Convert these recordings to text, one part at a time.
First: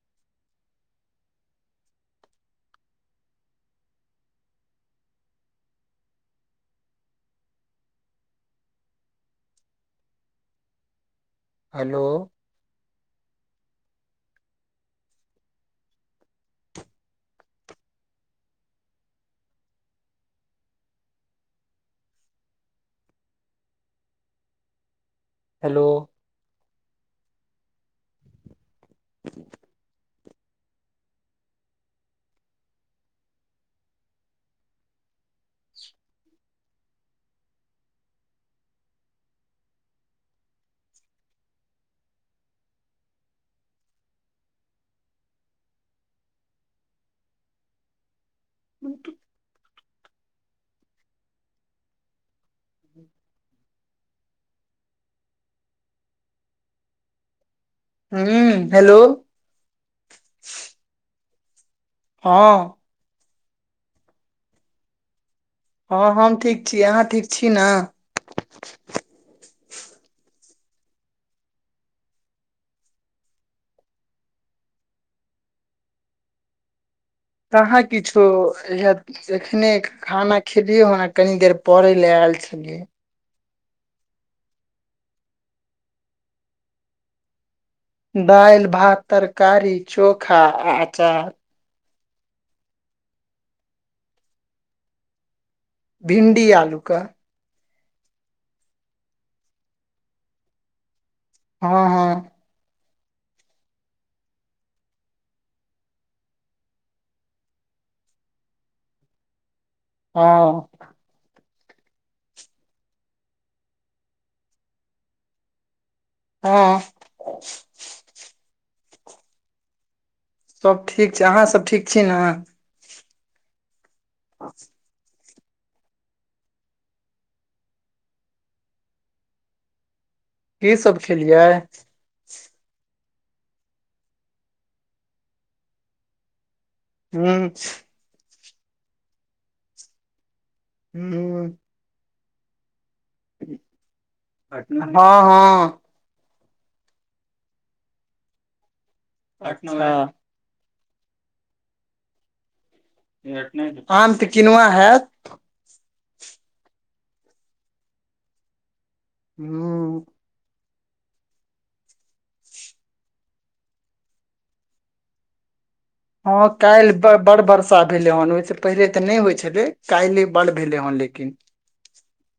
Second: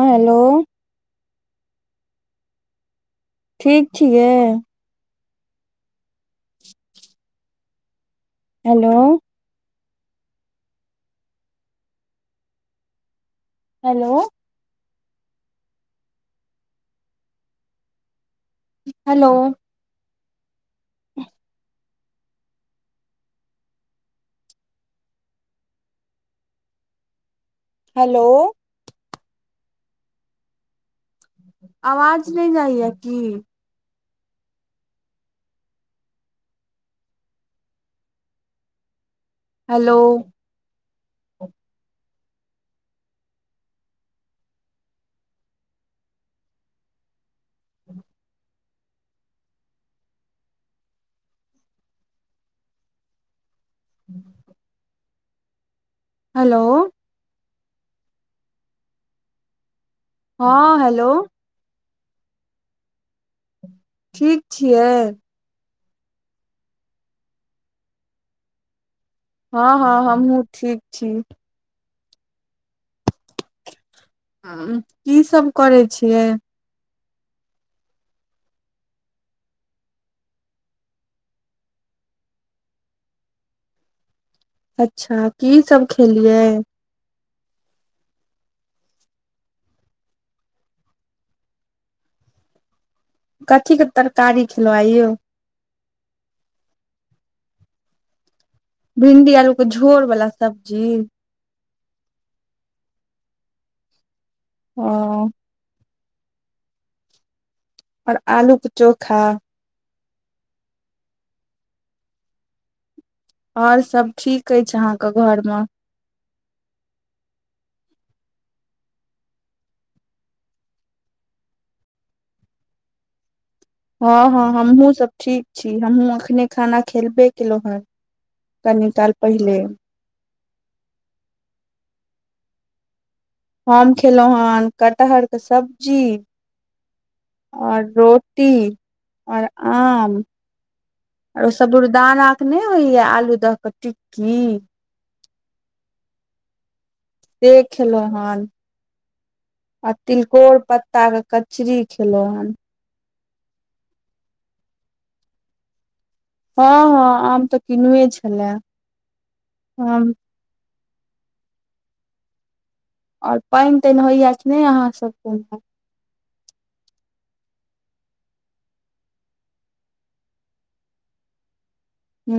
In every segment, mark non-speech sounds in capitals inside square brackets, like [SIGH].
हँ हेलो ठीक छियै [UNINTELLIGIBLE] hello hello hello hello [INAUDIBLE] hello hello [UNINTELLIGIBLE] आवाज नै जाइय की [INAUDIBLE] हेलो [UNINTELLIGIBLE] [UNINTELLIGIBLE] [INAUDIBLE] हेलो हू हेलो हँ हेलो हँ ठीक छियै हँ हम ठीक छी अहाँ ठीक छी न हँ हँ हमहुँ ठीक छी की सब करै छियै कहाँ किछो एखने खाना खेलियै हना कनी देर परै लऽ ऐल छलियै अच्छ की सब खेलियै दाइल भात तरकारी चोखा आ अचार कथीक कऽ तरकारी खिलौ आइ यौ भिणडी आलूके भिंडी आलू के झोर वाल्ला सब्जी हँ हँ अ आओर आलू के चोखा हँ आओर सब ठीक अछि अहाँके घर म हँ सब ठीक छै अहाँसभ ठीक छी ने हँ हँ हमहु सब ठीक छी हमहहुँ अखने खाना खेलबे केलहुँ हँ कनी काल पहिले की सब खेलियै हम खेलौ हन कटहर के सब्जी हूँ आओर रो टी आओर आम आर ओ हूँ सबुरदना के नहि होइया आलू द क टिक्की हँ हँ से खेलौ हन अच्छा आ तिल -कोड़ पत्ता के कचरी खेलौ हन आम तऽ किनुआ हेएत हँ हँ आम तऽ किनुए छेला हुॅं हँ आओर पाइनि ताइनि होइया कि नाय अहाँ सब क हँ काल्हि बड़ वर्षा भेलै हेन ओहिस पहिले तऽ नय होइ छलै काल्हि बड़ भेलै हेन लेकिन हू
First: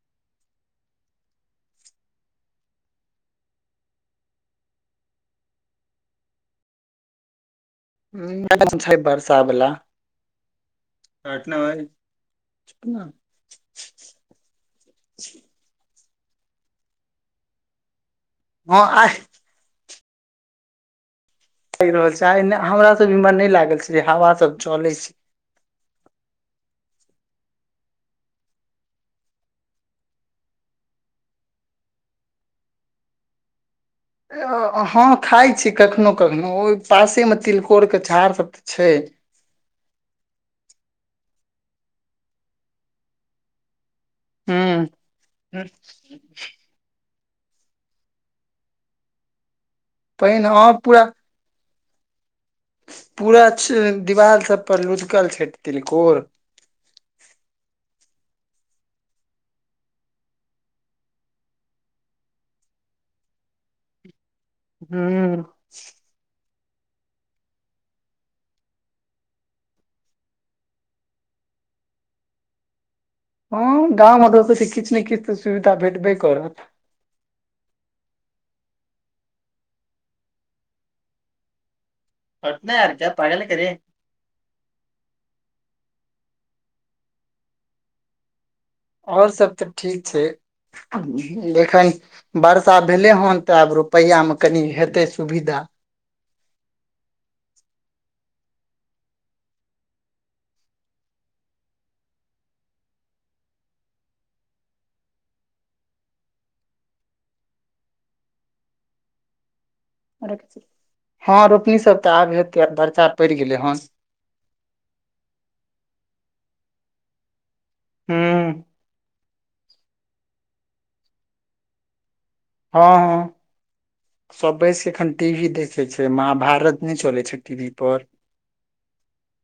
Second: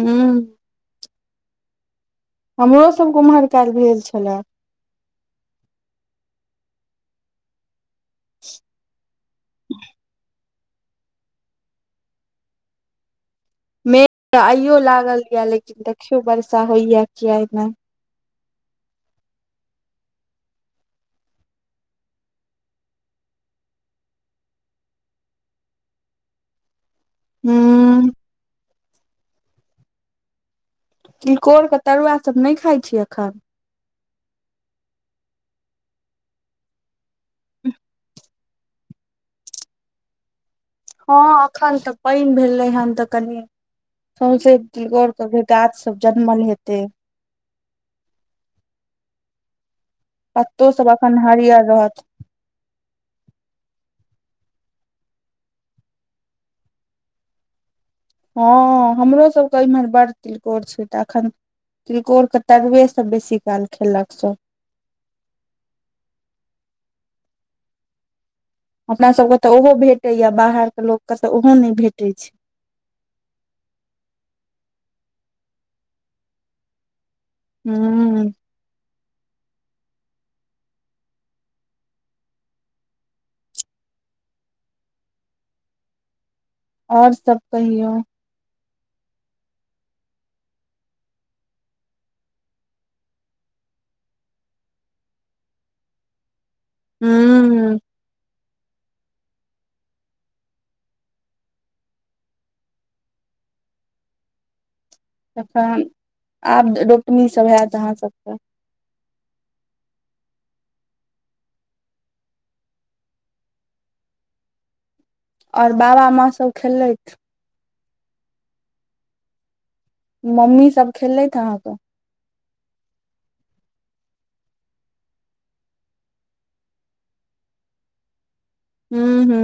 हमरो सबके ओम्हर काल्हि भेल छलए [UNINTELLIGIBLE] छै बरसा बल्ला कटना भाई मेघ तऽ आइयो लागल यए लेकिन देखियो वर्षा होइया कि आय नाय हँ आय लैग रहल छै आय हमरा सब इमर नै लागल छै हवा सब चले छै हुॅं तीलकोर के तरुआ सब नै खाइ छी एखन हँ खाइ छी कखनो कखनो ओहि पासेमे तिलकोरके झार सभ तऽ छै हँ एखन तऽ पैन भेलै हन तऽ कनि ह सौंसे ति गोर क गाछ सब जनमल हेतै पानि हँ पात्तो सब पूरा एखन हड़ियर रहत पूरा च दिवाल सब पर लुधकल छै तिलकोर हँ हमरो सभके इमहर बड़ तिलकोर छै तऽ एखन तिलकोर के तरूए सब बेसी काल खेलक सब हुॅं हमरा सबके तऽ ओहो भेटैया बाहर के लोक के तऽ ओहो नै भेटै छै हँ गाँवमे [UNINTELLIGIBLE] त किछ नै किछ तऽ सुविधा भेटबे करत हुॅं [INAUDIBLE] करे आओर सभ कहियौ आओर सभ तऽ ठीक छै एखन वर्षा भेलै हन तऽ आब रुपैआमे कनि हेतै सुविधा। हू। तखन आब रोपनी सभ होत अहाँ सभके हँ रोपनी सभ तऽ आब हेतै बर्चा पड़ि गेलै हन और बाबा माँ सभ खेलैत हू। मम्मी सभ खेलले ह अहाँकेँ हँ हँ। सभ बैसिकऽ एखन टी वी देखै छै महाभारत नहि चलै छै टी वी पर हू हू।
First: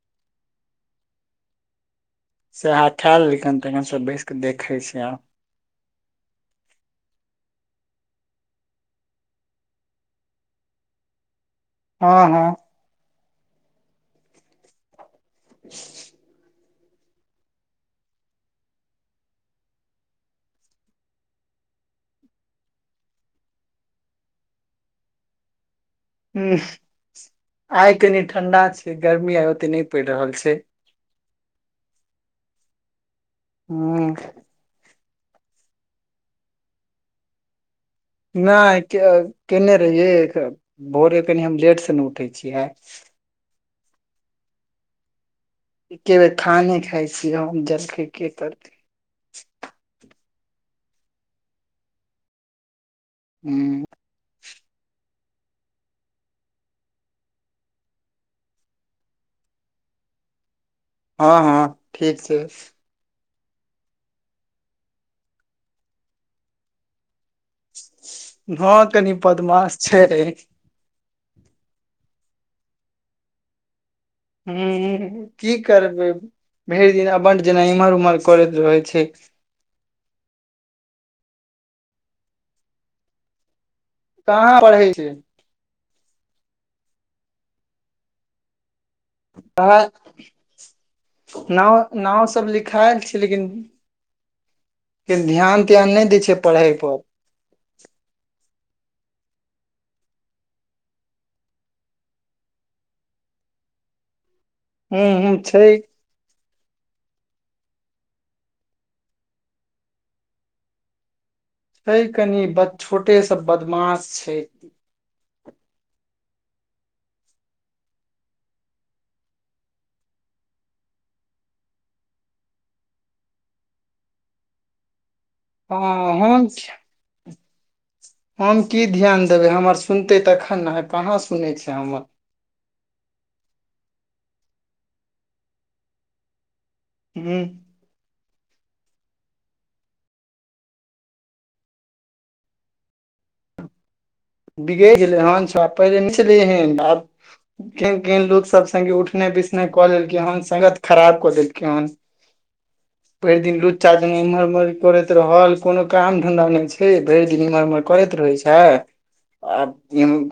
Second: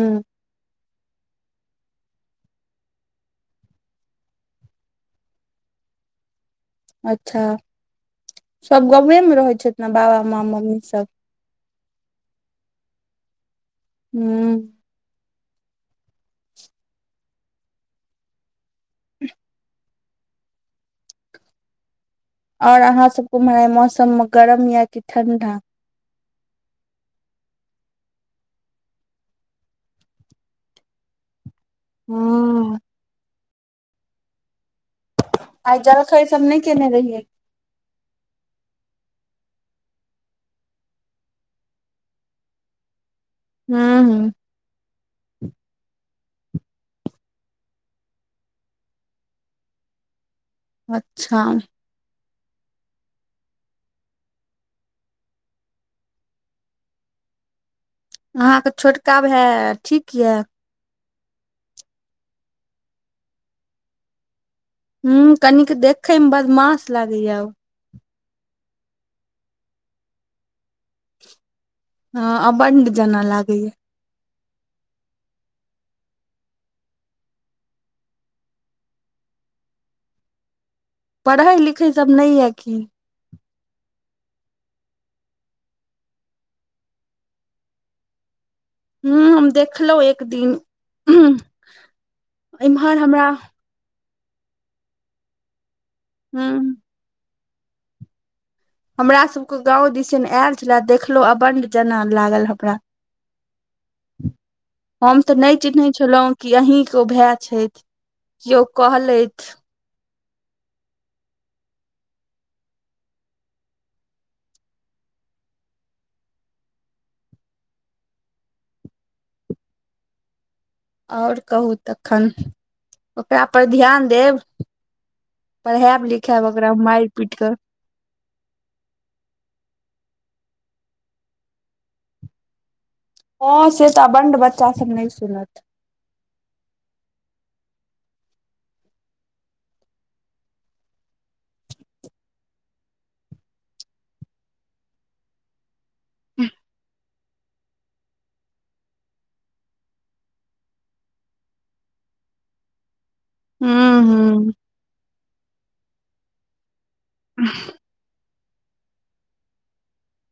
सेह खा लखन तखन सभ बैस क देखे छी आब अच्छा सभ गाेमे रहै छथि ने बाबा माँ मम्मी सभ हँ हँ। हू। [UNINTELLIGIBLE] और अहाँ सभ घुमरा मौसम मे गरम या की ठंडा ह आइ कनी ठंडा छै गर्मी आइ ओते नहि पड़ि रहल छै। हँ। हू। आइ जल खा ई सभ नहि केने रहियै नहि केने रहिये भोरे कनि हम लेट से नहि उठै छियै हे। हू हू। एक के बेर खाने खाइ छियै हम जलखै के करते अच्छा। हूँ। अहाँकेँ छोटका भाय ठीक यऽ हँ हँ ठीक छै। ह कनिक देखे मे बदमाश लागैया ह कनि बदमाश छै ह आबन्द जना लागे या ह कि करबै भरि दिन अबंट जेना इम्हर उम्हर करैत रहै छै पढ़ै लिखै सभ नहि यए कि कहाँ बढ़ै छै। हू हम कहाँ देखलहुँ एक दिन। नाव नाव सभ इम्हर लिखायल छै हमरा लेकिन ध्यान त्यान नहि दै छै पढ़ै हूँ पर। हमरा सभके गाव दिसन आयल छलए देखलहु अबंड जना लागल हमरा [INAUDIBLE] हम तऽ ह नहि छै चिन्हैत छलहुँ कि अही के ओ भाय छथि किओ कहलथि ह कनी छोटे सभ बदमाश छै आओर कहू तखन ओकरापर ध्यान देब। पर हँ हैम लिखैब हम अकरा मारि पीट कऽ हम की ध्यान देबै हमर सुनतै तखन ने हइ कहाँ सुनै छै हमर। हँ से तऽ बंड बच्चा सभ नहि सुनत हू बिगड़ छलै ह पहिले नलिय है केन केहन लोको सभ स्गे उठने बिसने कऽ लेलकिन हन स्त खराब कऽ देलक हन भरि दिन लुच्चा हूँ हूँ इम्हरमर करैत रहल कोनो काम धंधा नहि छै। भरि दिन करैत रहै छै। आ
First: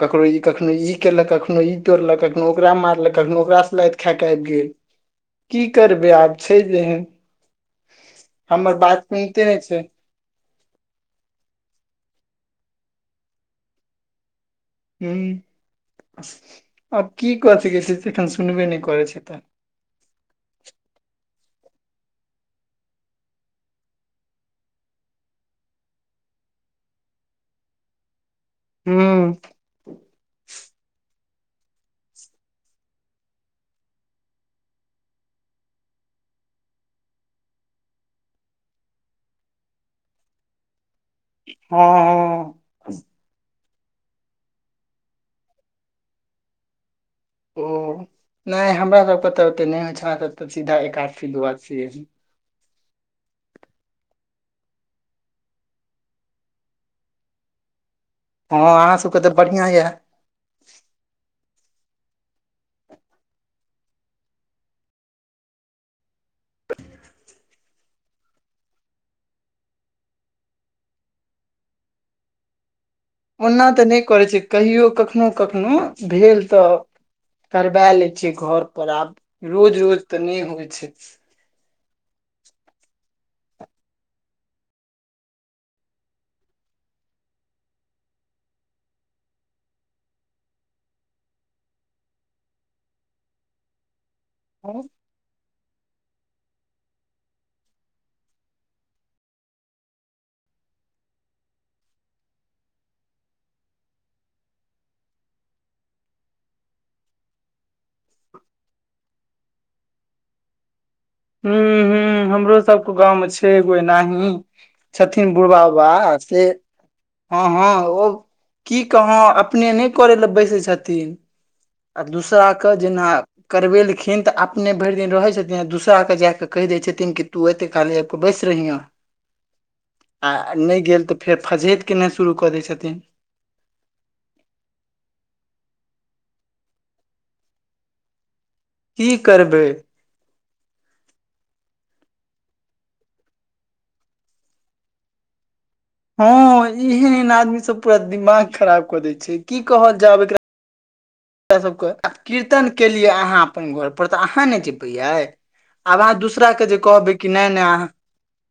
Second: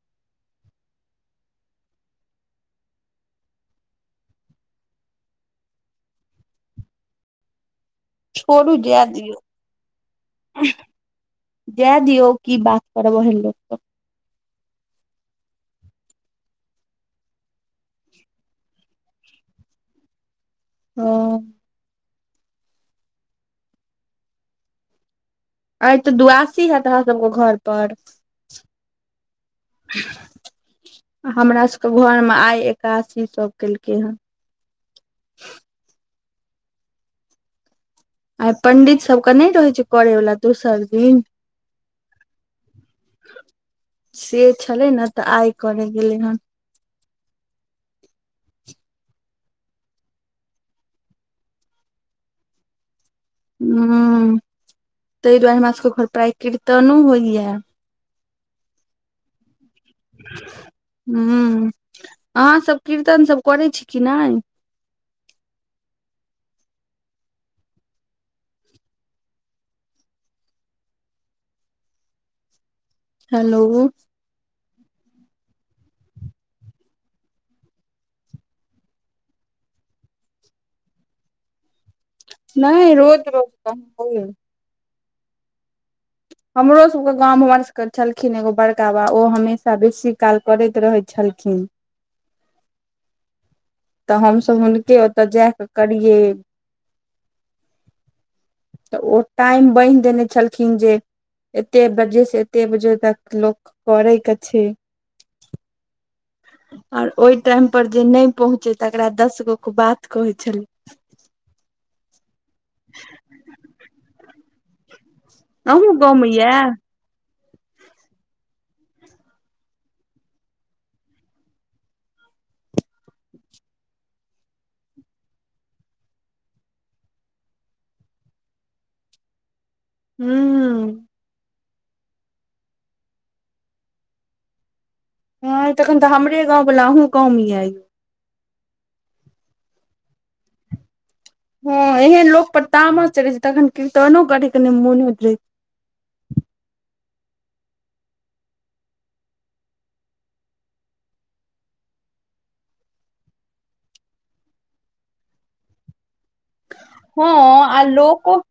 ककरो ई कखनो ई केलक कखनो ई तोड़लक कखनो ओकरा मारलक कखनो ओकराँ खक आबि गेल की करबै आब छै जेहन। हमर बात सुनते नहि छै। जाइ दियौ कि बात कर बल लोक तऽ ह आब कि कऽ से छै से एखन सुनबे नहि करै छै तऽ ओ। अ तऽ दुआसी हयत अहरा सभके घर पर ह हमरा सभके घर मे आइ एकासी सभ केलकै हे आइ पंडित सभके नहि रहैत छै करयवला दोसर दिन ह ह से छलै ने तऽ आइ करे गेलै हेन। ओ नहि हमरा सभके त ओते नहि होइ छै हम सीधा एकादशी दुआ ह ताहि दुआरे हमरा सभके घर प्रा कीर्तनो होइया हँ अहाँ सभके तऽ बढ़िआ यए ह अहाँ सभ कीर्तन सभ करै छी कि नहि हेलो ओना तऽ नहि करै छै कहियो कखनोहु कखनहु भेल तऽ। करबा लै छियै घर पर आब रोज रोज तऽ नहि होइ छै। नहि रोजद ब कै हमरो सभ के गाव हमर सभके छलखिन एगो बड़का बाबा ओ हमेशा बेसी काल करैत रहे छलखिन ख [INAUDIBLE] तऽ हमसभ हू हुनके ओतय जा कऽ करियै। तऽ ओ टाइम बान्हि देने छलखिन जे। एते बजे से एते बजे तक लोक करै के छै। और ओहि टाइम पर जे नहि पहुंचे तकरा दस गो के बात कहे छलै। ह ह हमरो सभके गाव मे छै एगो एनाही छथिन बुढ़बा अहूँ गाँव बाबा मे ये से। हँ हँ ओ की कह अपने नहि करय लए बैसै छथिन। आ दूसरा के जेना करवेलखिन तऽ अपने भरि दिन रहे छथिन दूसरा। केऽ जा कऽ कहि दै छथिन कि तू एते खाली आब कऽ बैस रहिहे। आ हूं नहि गेल तऽ फेर फजहेत केनाइ शुरू कऽ दैत छथिन। हँ तखन तऽ हमरे गाव वाला अहहुँ कम ये कि करबै हँ एहन लोक पर ताम चढ़े छै तखन तहनो कि मोन होइत रहै छै। हँ एहन एहन आदमी सभ पूरा दिमाग खराब कऽ दै छै की कहल जायब एकरा इ सभ आ कीर्तन केलियै अहाँ अपन घर पर तऽ अहाँ ने जेबैयै। आब अहाँ दूसरा के जे कहबै कि नहि नहि अहाँ। रोको को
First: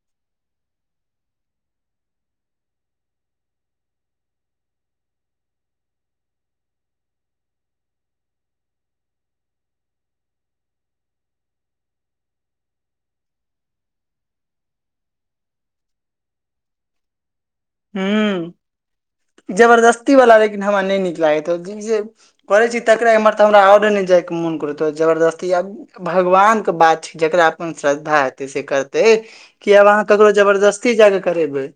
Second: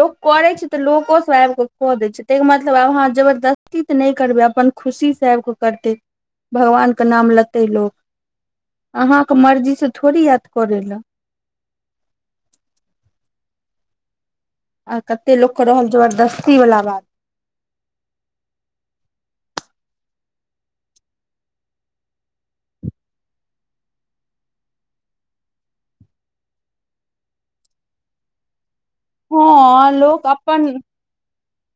लोक करैत छै तऽ लोकोसभ आबि कऽ कऽ दै छै ताहिके मतलब आब अहाँ जबरदस्ती त नहि करबै अपन। खुशी स आब कऽ करतै भगवानके नाम लेतै लोक अहाँकेँ मर्जी से थोड़ी आयत करै लए आ कते लोक के रहल जबरदस्ती वाला बात हू जबरदस्ती वाला लेकिन हमरा नहि नीक लागैत करै छी तकरा एमहर तऽ हमरा आओरे नहि जाइके मोन करत तो जबरदस्ती आबू। भगवानके बात छै जकरा अपन श्रद्धा हेतै स करतै ते कि हँ आब अहाँ करो जबरदस्ती जाकऽ करेबै।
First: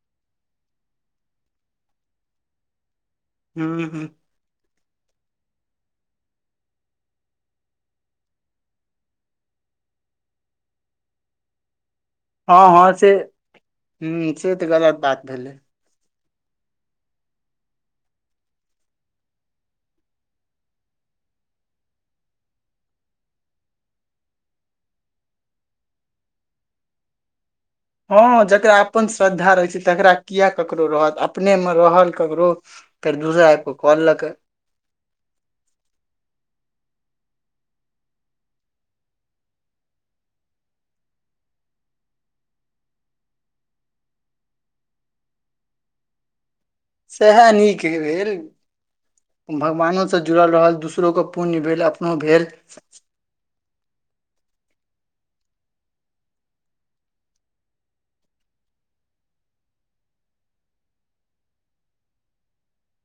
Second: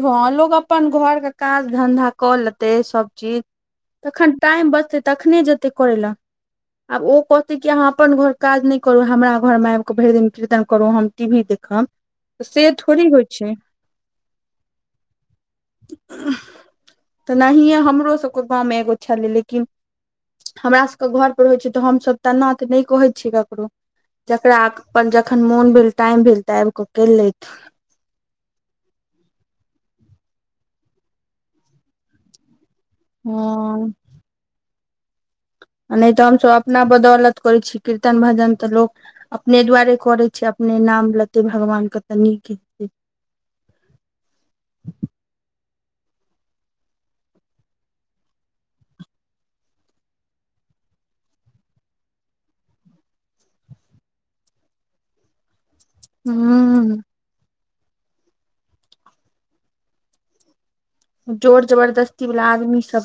ह लोक अपन घरके काज धन्धा कऽ लेतै सभ चीज हूं हूं तखन। टाइम बचतै तखने जेतै करै लऽ आब ओ कहते की अहाँ अपन घर काज नहि कर हमरा घरमे आब के भरि दिन कीर्तन करु हम टी वी देख। हैं। हँ ह से ह से तऽ गलत बात भेलै। तनाहिए हमरो सभके गावमे एगो छलै लेकिन हमरा सभके घर परर होइ छै तऽ हमसभ तेना त नहि कहै छियै ककरो। जकरा अपन जखन मोन भेल टाइम भेल त आबि कऽ करि लेथि ह जकरा अपन श्रद्धा रहै छै तकरा किए ककरो रहत अपनेमे रहल ककरो। फेर दोसरा आबि हँ कॉलकै। नहि त हमसभ अपना बदौलत करै छी कीर्तन भजन तऽ लोक अपने दुआरे करे छिय अपने नाम लेते भगवान के त नीक हेतै सएह नीक भेल भगवानोसँ जुड़ल रहल दोसरोके पुण्य भेल अपनो भेल। हू जोर जबरदस्ती वला आदमी सभ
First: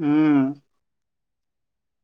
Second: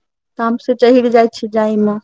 हूं मिस चहिर हर जाइ छै जाइमे।